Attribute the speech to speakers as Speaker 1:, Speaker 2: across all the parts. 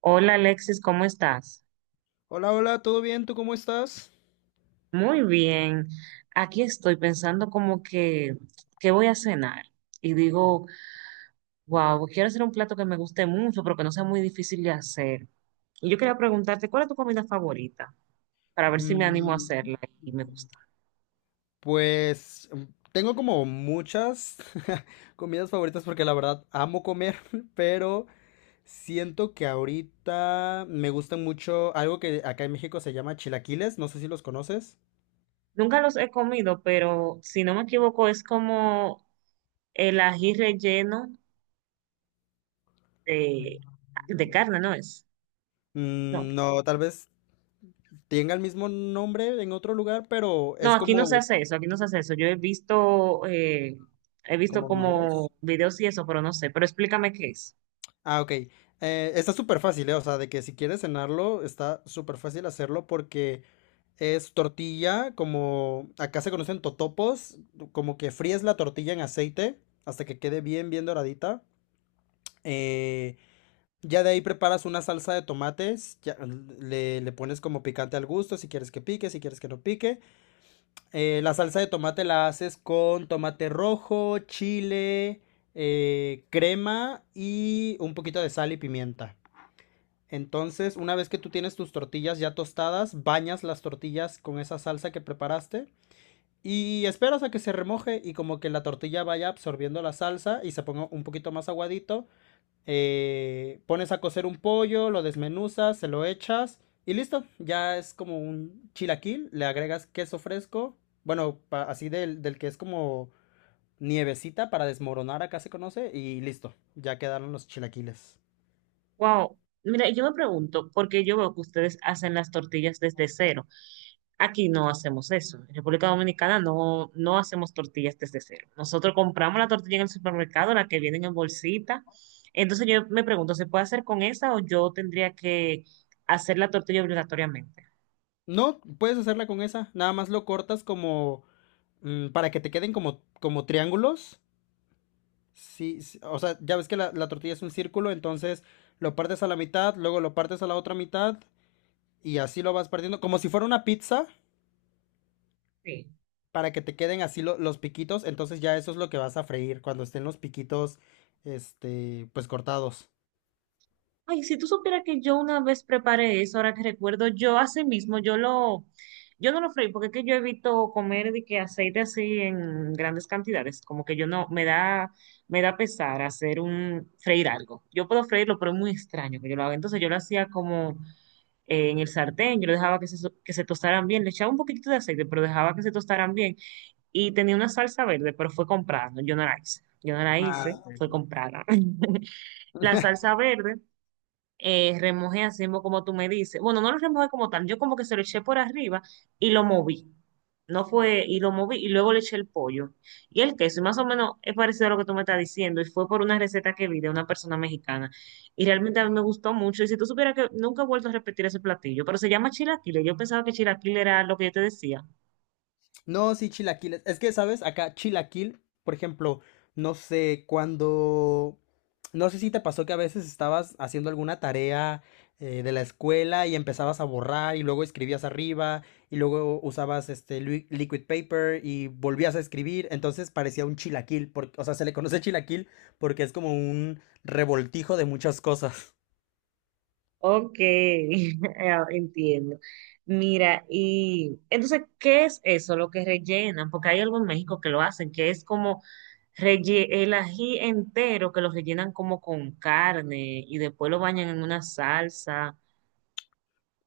Speaker 1: Hola Alexis, ¿cómo estás?
Speaker 2: Hola, hola, ¿todo bien? ¿Tú cómo estás?
Speaker 1: Muy bien. Aquí estoy pensando como que, ¿qué voy a cenar? Y digo, wow, quiero hacer un plato que me guste mucho, pero que no sea muy difícil de hacer. Y yo quería preguntarte, ¿cuál es tu comida favorita? Para ver si me animo a
Speaker 2: Mm,
Speaker 1: hacerla y me gusta.
Speaker 2: pues mm, Tengo como muchas comidas favoritas porque la verdad amo comer, pero siento que ahorita me gusta mucho algo que acá en México se llama chilaquiles, no sé si los conoces.
Speaker 1: Nunca los he comido, pero si no me equivoco, es como el ají relleno de, de carne, ¿no es? No.
Speaker 2: Mm, no, tal vez tenga el mismo nombre en otro lugar, pero
Speaker 1: No,
Speaker 2: es
Speaker 1: aquí no se
Speaker 2: como,
Speaker 1: hace eso, aquí no se hace eso. Yo he visto
Speaker 2: como
Speaker 1: como
Speaker 2: videos.
Speaker 1: videos y eso, pero no sé. Pero explícame qué es.
Speaker 2: Ah, ok. Está súper fácil, ¿eh? O sea, de que si quieres cenarlo, está súper fácil hacerlo porque es tortilla, como acá se conocen totopos, como que fríes la tortilla en aceite hasta que quede bien, bien doradita. Eh, ya de ahí preparas una salsa de tomates, ya, le pones como picante al gusto, si quieres que pique, si quieres que no pique. La salsa de tomate la haces con tomate rojo, chile, crema y un poquito de sal y pimienta. Entonces, una vez que tú tienes tus tortillas ya tostadas, bañas las tortillas con esa salsa que preparaste y esperas a que se remoje y como que la tortilla vaya absorbiendo la salsa y se ponga un poquito más aguadito. Pones a cocer un pollo, lo desmenuzas, se lo echas y listo. Ya es como un chilaquil, le agregas queso fresco, bueno, así del que es como nievecita para desmoronar acá se conoce y listo, ya quedaron los chilaquiles.
Speaker 1: Wow. Mira, yo me pregunto, porque yo veo que ustedes hacen las tortillas desde cero. Aquí no hacemos eso. En República Dominicana no hacemos tortillas desde cero. Nosotros compramos la tortilla en el supermercado, la que vienen en bolsita. Entonces yo me pregunto, ¿se puede hacer con esa o yo tendría que hacer la tortilla obligatoriamente?
Speaker 2: No, puedes hacerla con esa. Nada más lo cortas como para que te queden como, como triángulos. Sí, sí, o sea, ya ves que la tortilla es un círculo, entonces lo partes a la mitad, luego lo partes a la otra mitad y así lo vas partiendo, como si fuera una pizza,
Speaker 1: Sí.
Speaker 2: para que te queden así los piquitos. Entonces ya eso es lo que vas a freír cuando estén los piquitos, este, pues cortados.
Speaker 1: Ay, si tú supieras que yo una vez preparé eso, ahora que recuerdo, yo así mismo, yo no lo freí, porque es que yo evito comer de que aceite así en grandes cantidades, como que yo no, me da pesar hacer un, freír algo. Yo puedo freírlo, pero es muy extraño que yo lo haga. Entonces yo lo hacía como en el sartén, yo lo dejaba que se, so- que se tostaran bien, le echaba un poquitito de aceite, pero dejaba que se tostaran bien. Y tenía una salsa verde, pero fue comprada, no, yo no la hice. Yo no la
Speaker 2: Ah,
Speaker 1: hice, fue comprada. La salsa verde remojé así mismo como tú me dices. Bueno, no lo remojé como tal, yo como que se lo eché por arriba y lo moví. No fue, y lo moví y luego le eché el pollo y el queso. Y más o menos es parecido a lo que tú me estás diciendo. Y fue por una receta que vi de una persona mexicana. Y realmente a mí me gustó mucho. Y si tú supieras que nunca he vuelto a repetir ese platillo, pero se llama chilaquiles. Yo pensaba que chilaquiles era lo que yo te decía.
Speaker 2: no, sí, chilaquiles. Es que, ¿sabes? Acá chilaquil, por ejemplo, no sé, cuando... No sé si te pasó que a veces estabas haciendo alguna tarea de la escuela y empezabas a borrar y luego escribías arriba y luego usabas este liquid paper y volvías a escribir. Entonces parecía un chilaquil, porque, o sea, se le conoce chilaquil porque es como un revoltijo de muchas cosas.
Speaker 1: Ok, ah, entiendo. Mira, y entonces, ¿qué es eso lo que rellenan? Porque hay algo en México que lo hacen, que es como relle- el ají entero, que lo rellenan como con carne y después lo bañan en una salsa.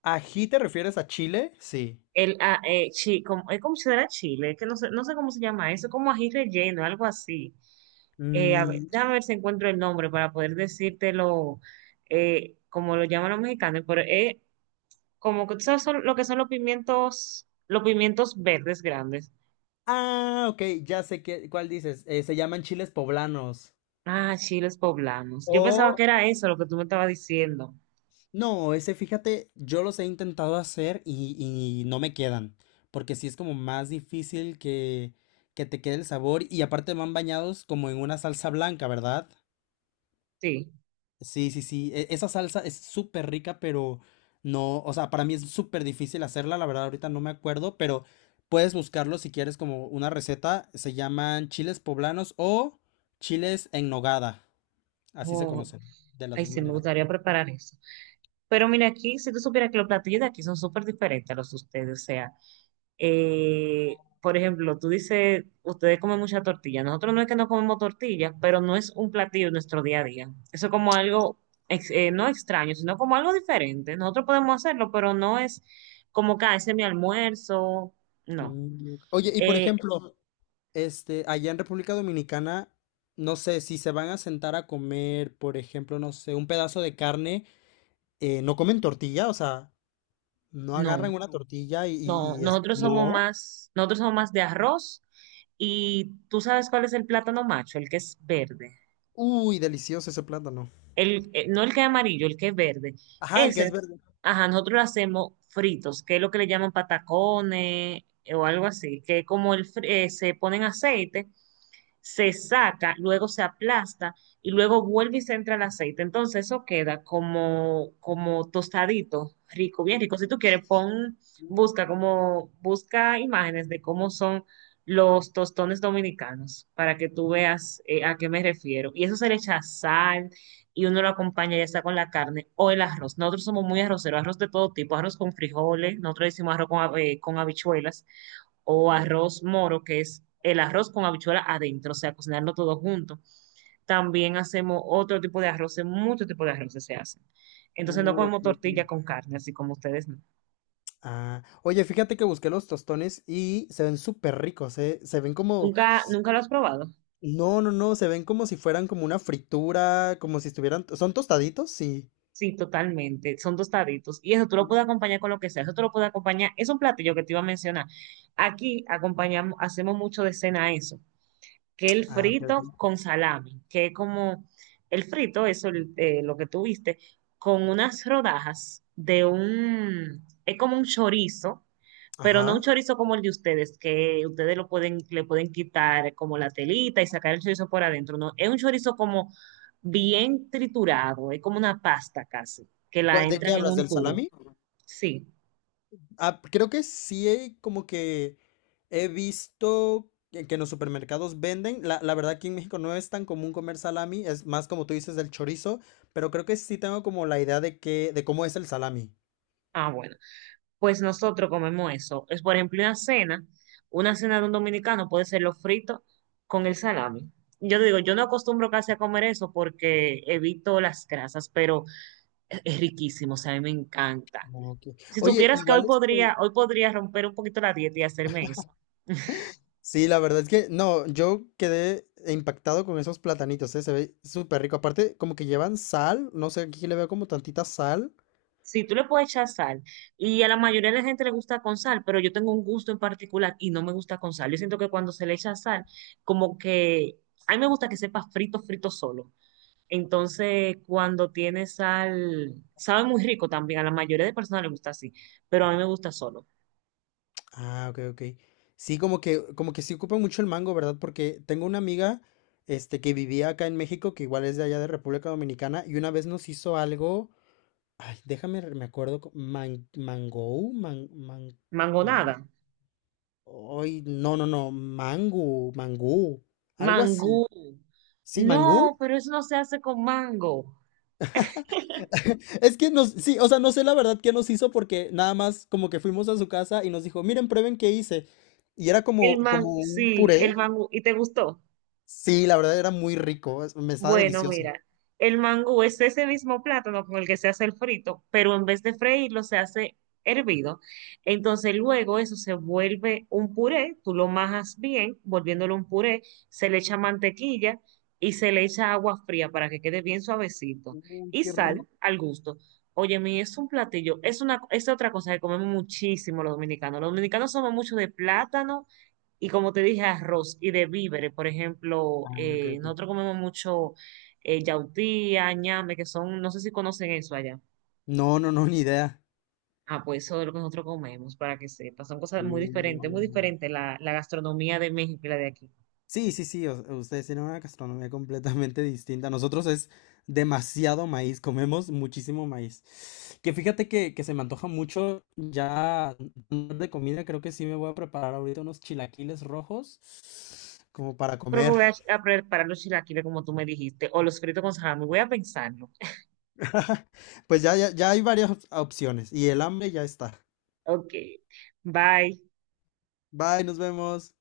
Speaker 2: ¿Ají te refieres a chile? Sí.
Speaker 1: El, ah, chi- como, es como si fuera chile, que no sé, no sé cómo se llama eso, como ají relleno, algo así. A ver, déjame ver si encuentro el nombre para poder decírtelo como lo llaman los mexicanos, pero es como que sabes son- lo que son los pimientos verdes grandes.
Speaker 2: Ah, ok, ya sé qué, cuál dices. Se llaman chiles poblanos.
Speaker 1: Ah, chiles poblanos. Yo pensaba
Speaker 2: O,
Speaker 1: que era eso lo que tú me estabas diciendo.
Speaker 2: no, ese fíjate, yo los he intentado hacer y no me quedan. Porque sí es como más difícil que te quede el sabor. Y aparte van bañados como en una salsa blanca, ¿verdad?
Speaker 1: Sí.
Speaker 2: Sí, sí, sí. Esa salsa es súper rica, pero no, o sea, para mí es súper difícil hacerla. La verdad, ahorita no me acuerdo, pero puedes buscarlo si quieres como una receta. Se llaman chiles poblanos o chiles en nogada. Así se
Speaker 1: Oh,
Speaker 2: conocen, de las
Speaker 1: ay,
Speaker 2: dos
Speaker 1: sí, me
Speaker 2: maneras.
Speaker 1: gustaría preparar eso. Pero mira aquí, si tú supieras que los platillos de aquí son súper diferentes a los de ustedes, o sea, por ejemplo, tú dices, ustedes comen mucha tortilla. Nosotros no es que no comemos tortilla, pero no es un platillo en nuestro día a día. Eso es como algo, ex- no extraño, sino como algo diferente. Nosotros podemos hacerlo, pero no es como que "Ah, ese es mi almuerzo. No.
Speaker 2: Mm, ok. Oye, y por
Speaker 1: Eh,
Speaker 2: ejemplo, este, allá en República Dominicana, no sé, si se van a sentar a comer, por ejemplo, no sé, un pedazo de carne, no comen tortilla, o sea, no
Speaker 1: no,
Speaker 2: agarran una tortilla
Speaker 1: no.
Speaker 2: y es...
Speaker 1: Nosotros somos
Speaker 2: No.
Speaker 1: más, nosotros somos más de arroz. Y tú sabes cuál es el plátano macho, el que es verde.
Speaker 2: Uy, delicioso ese plátano.
Speaker 1: No el que es amarillo, el que es verde.
Speaker 2: Ajá, el que es
Speaker 1: Ese,
Speaker 2: verde.
Speaker 1: ajá, nosotros lo hacemos fritos, que es lo que le llaman patacones o algo así, que es como el, fri- se ponen aceite se saca, luego se aplasta y luego vuelve y se entra el aceite. Entonces eso queda como, como tostadito, rico, bien rico. Si tú quieres, pon, busca
Speaker 2: Mm,
Speaker 1: como, busca imágenes de cómo son los tostones dominicanos para que tú veas a qué me refiero. Y eso se le echa sal y uno lo acompaña ya sea con la carne o el arroz. Nosotros somos muy arroceros, arroz de todo tipo, arroz con frijoles, nosotros decimos arroz con, hab- con habichuelas o
Speaker 2: mm.
Speaker 1: arroz moro, que es el arroz con habichuela adentro, o sea, cocinarlo todo junto. También hacemos otro tipo de arroces, muchos tipos de arroces se hacen. Entonces no
Speaker 2: Ok,
Speaker 1: comemos
Speaker 2: ok.
Speaker 1: tortilla con carne, así como ustedes no.
Speaker 2: Ah, oye, fíjate que busqué los tostones y se ven súper ricos, se ven como
Speaker 1: ¿Nunca, nunca lo has probado?
Speaker 2: no, no, no, se ven como si fueran como una fritura, como si estuvieran... ¿Son tostaditos? Sí.
Speaker 1: Sí, totalmente. Son tostaditos. Y eso tú lo puedes acompañar con lo que sea. Eso tú lo puedes acompañar. Es un platillo que te iba a mencionar. Aquí acompañamos, hacemos mucho de cena eso. Que el
Speaker 2: Ah, ok, ok.
Speaker 1: frito con salami, que es como el frito, eso el- lo que tú viste, con unas rodajas de un, es como un chorizo, pero no un
Speaker 2: Ajá.
Speaker 1: chorizo como el de ustedes, que ustedes lo pueden, le pueden quitar como la telita y sacar el chorizo por adentro, no, es un chorizo como bien triturado, es como una pasta casi, que la
Speaker 2: ¿Cuál- ¿De qué
Speaker 1: entran en
Speaker 2: hablas?
Speaker 1: un
Speaker 2: ¿Del
Speaker 1: tubo.
Speaker 2: salami?
Speaker 1: Sí,
Speaker 2: Ah, creo que sí, como que he visto que en los supermercados venden. La verdad, aquí en México no es tan común comer salami, es más como tú dices del chorizo, pero creo que sí tengo como la idea de que, de cómo es el salami.
Speaker 1: ah, bueno. Pues nosotros comemos eso. Es, por ejemplo, una cena de un dominicano puede ser los fritos con el salami. Yo te digo, yo no acostumbro casi a comer eso porque evito las grasas, pero es riquísimo, o sea, a mí me encanta.
Speaker 2: Ok.
Speaker 1: Si
Speaker 2: Oye,
Speaker 1: supieras que
Speaker 2: igual este,
Speaker 1: hoy podría romper un poquito la dieta y hacerme eso.
Speaker 2: sí, la verdad es que no, yo quedé impactado con esos platanitos, ¿eh? Se ve súper rico. Aparte, como que llevan sal, no sé, aquí le veo como tantita sal.
Speaker 1: Sí, tú le puedes echar sal. Y a la mayoría de la gente le gusta con sal, pero yo tengo un gusto en particular y no me gusta con sal. Yo siento que cuando se le echa sal, como que a mí me gusta que sepa frito, frito solo. Entonces, cuando tiene sal, sabe muy rico también. A la mayoría de personas le gusta así, pero a mí me gusta solo.
Speaker 2: Ah, ok, ok. Sí, como que sí ocupa mucho el mango, ¿verdad? Porque tengo una amiga, este, que vivía acá en México, que igual es de allá de República Dominicana, y una vez nos hizo algo, ay, déjame, me acuerdo, man, mango, man, man,
Speaker 1: Mangonada,
Speaker 2: man, ay, no, no, no, mango, mangú, algo así.
Speaker 1: mangú.
Speaker 2: Sí,
Speaker 1: No,
Speaker 2: mangú.
Speaker 1: pero eso no se hace con mango.
Speaker 2: Es que nos, sí, o sea, no sé la verdad qué nos hizo porque nada más como que fuimos a su casa y nos dijo, miren, prueben qué hice. Y era
Speaker 1: El
Speaker 2: como,
Speaker 1: man,
Speaker 2: como un
Speaker 1: sí,
Speaker 2: puré.
Speaker 1: el mangú. ¿Y te gustó?
Speaker 2: Sí, la verdad era muy rico, me estaba
Speaker 1: Bueno,
Speaker 2: delicioso.
Speaker 1: mira, el mangú es ese mismo plátano con el que se hace el frito, pero en vez de freírlo se hace hervido. Entonces luego eso se vuelve un puré, tú lo majas bien, volviéndolo un puré, se le echa mantequilla y se le echa agua fría para que quede bien suavecito
Speaker 2: Uy,
Speaker 1: y
Speaker 2: qué
Speaker 1: sal
Speaker 2: rico.
Speaker 1: al gusto. Oye, mi, es un platillo, es una, es otra cosa que comemos muchísimo los dominicanos. Los dominicanos somos mucho de plátano y como te dije, arroz y de víveres. Por ejemplo,
Speaker 2: Ah, ok,
Speaker 1: nosotros
Speaker 2: ok.
Speaker 1: comemos mucho yautía, ñame, que son, no sé si conocen eso allá.
Speaker 2: No, no, no, ni idea.
Speaker 1: Ah, pues eso es lo que nosotros comemos, para que sepas. Son cosas
Speaker 2: Uh.
Speaker 1: muy diferentes la gastronomía de México y la de aquí.
Speaker 2: Sí, sí, sí, ustedes tienen una gastronomía completamente distinta. Nosotros es demasiado maíz, comemos muchísimo maíz. Que fíjate que se me antoja mucho ya de comida, creo que sí me voy a preparar ahorita unos chilaquiles rojos como para
Speaker 1: Creo que
Speaker 2: comer.
Speaker 1: voy a preparar los chilaquiles como tú me dijiste, o los fritos con salami. Voy a pensarlo.
Speaker 2: Pues ya, ya, ya hay varias opciones y el hambre ya está.
Speaker 1: Ok, bye.
Speaker 2: Bye, nos vemos.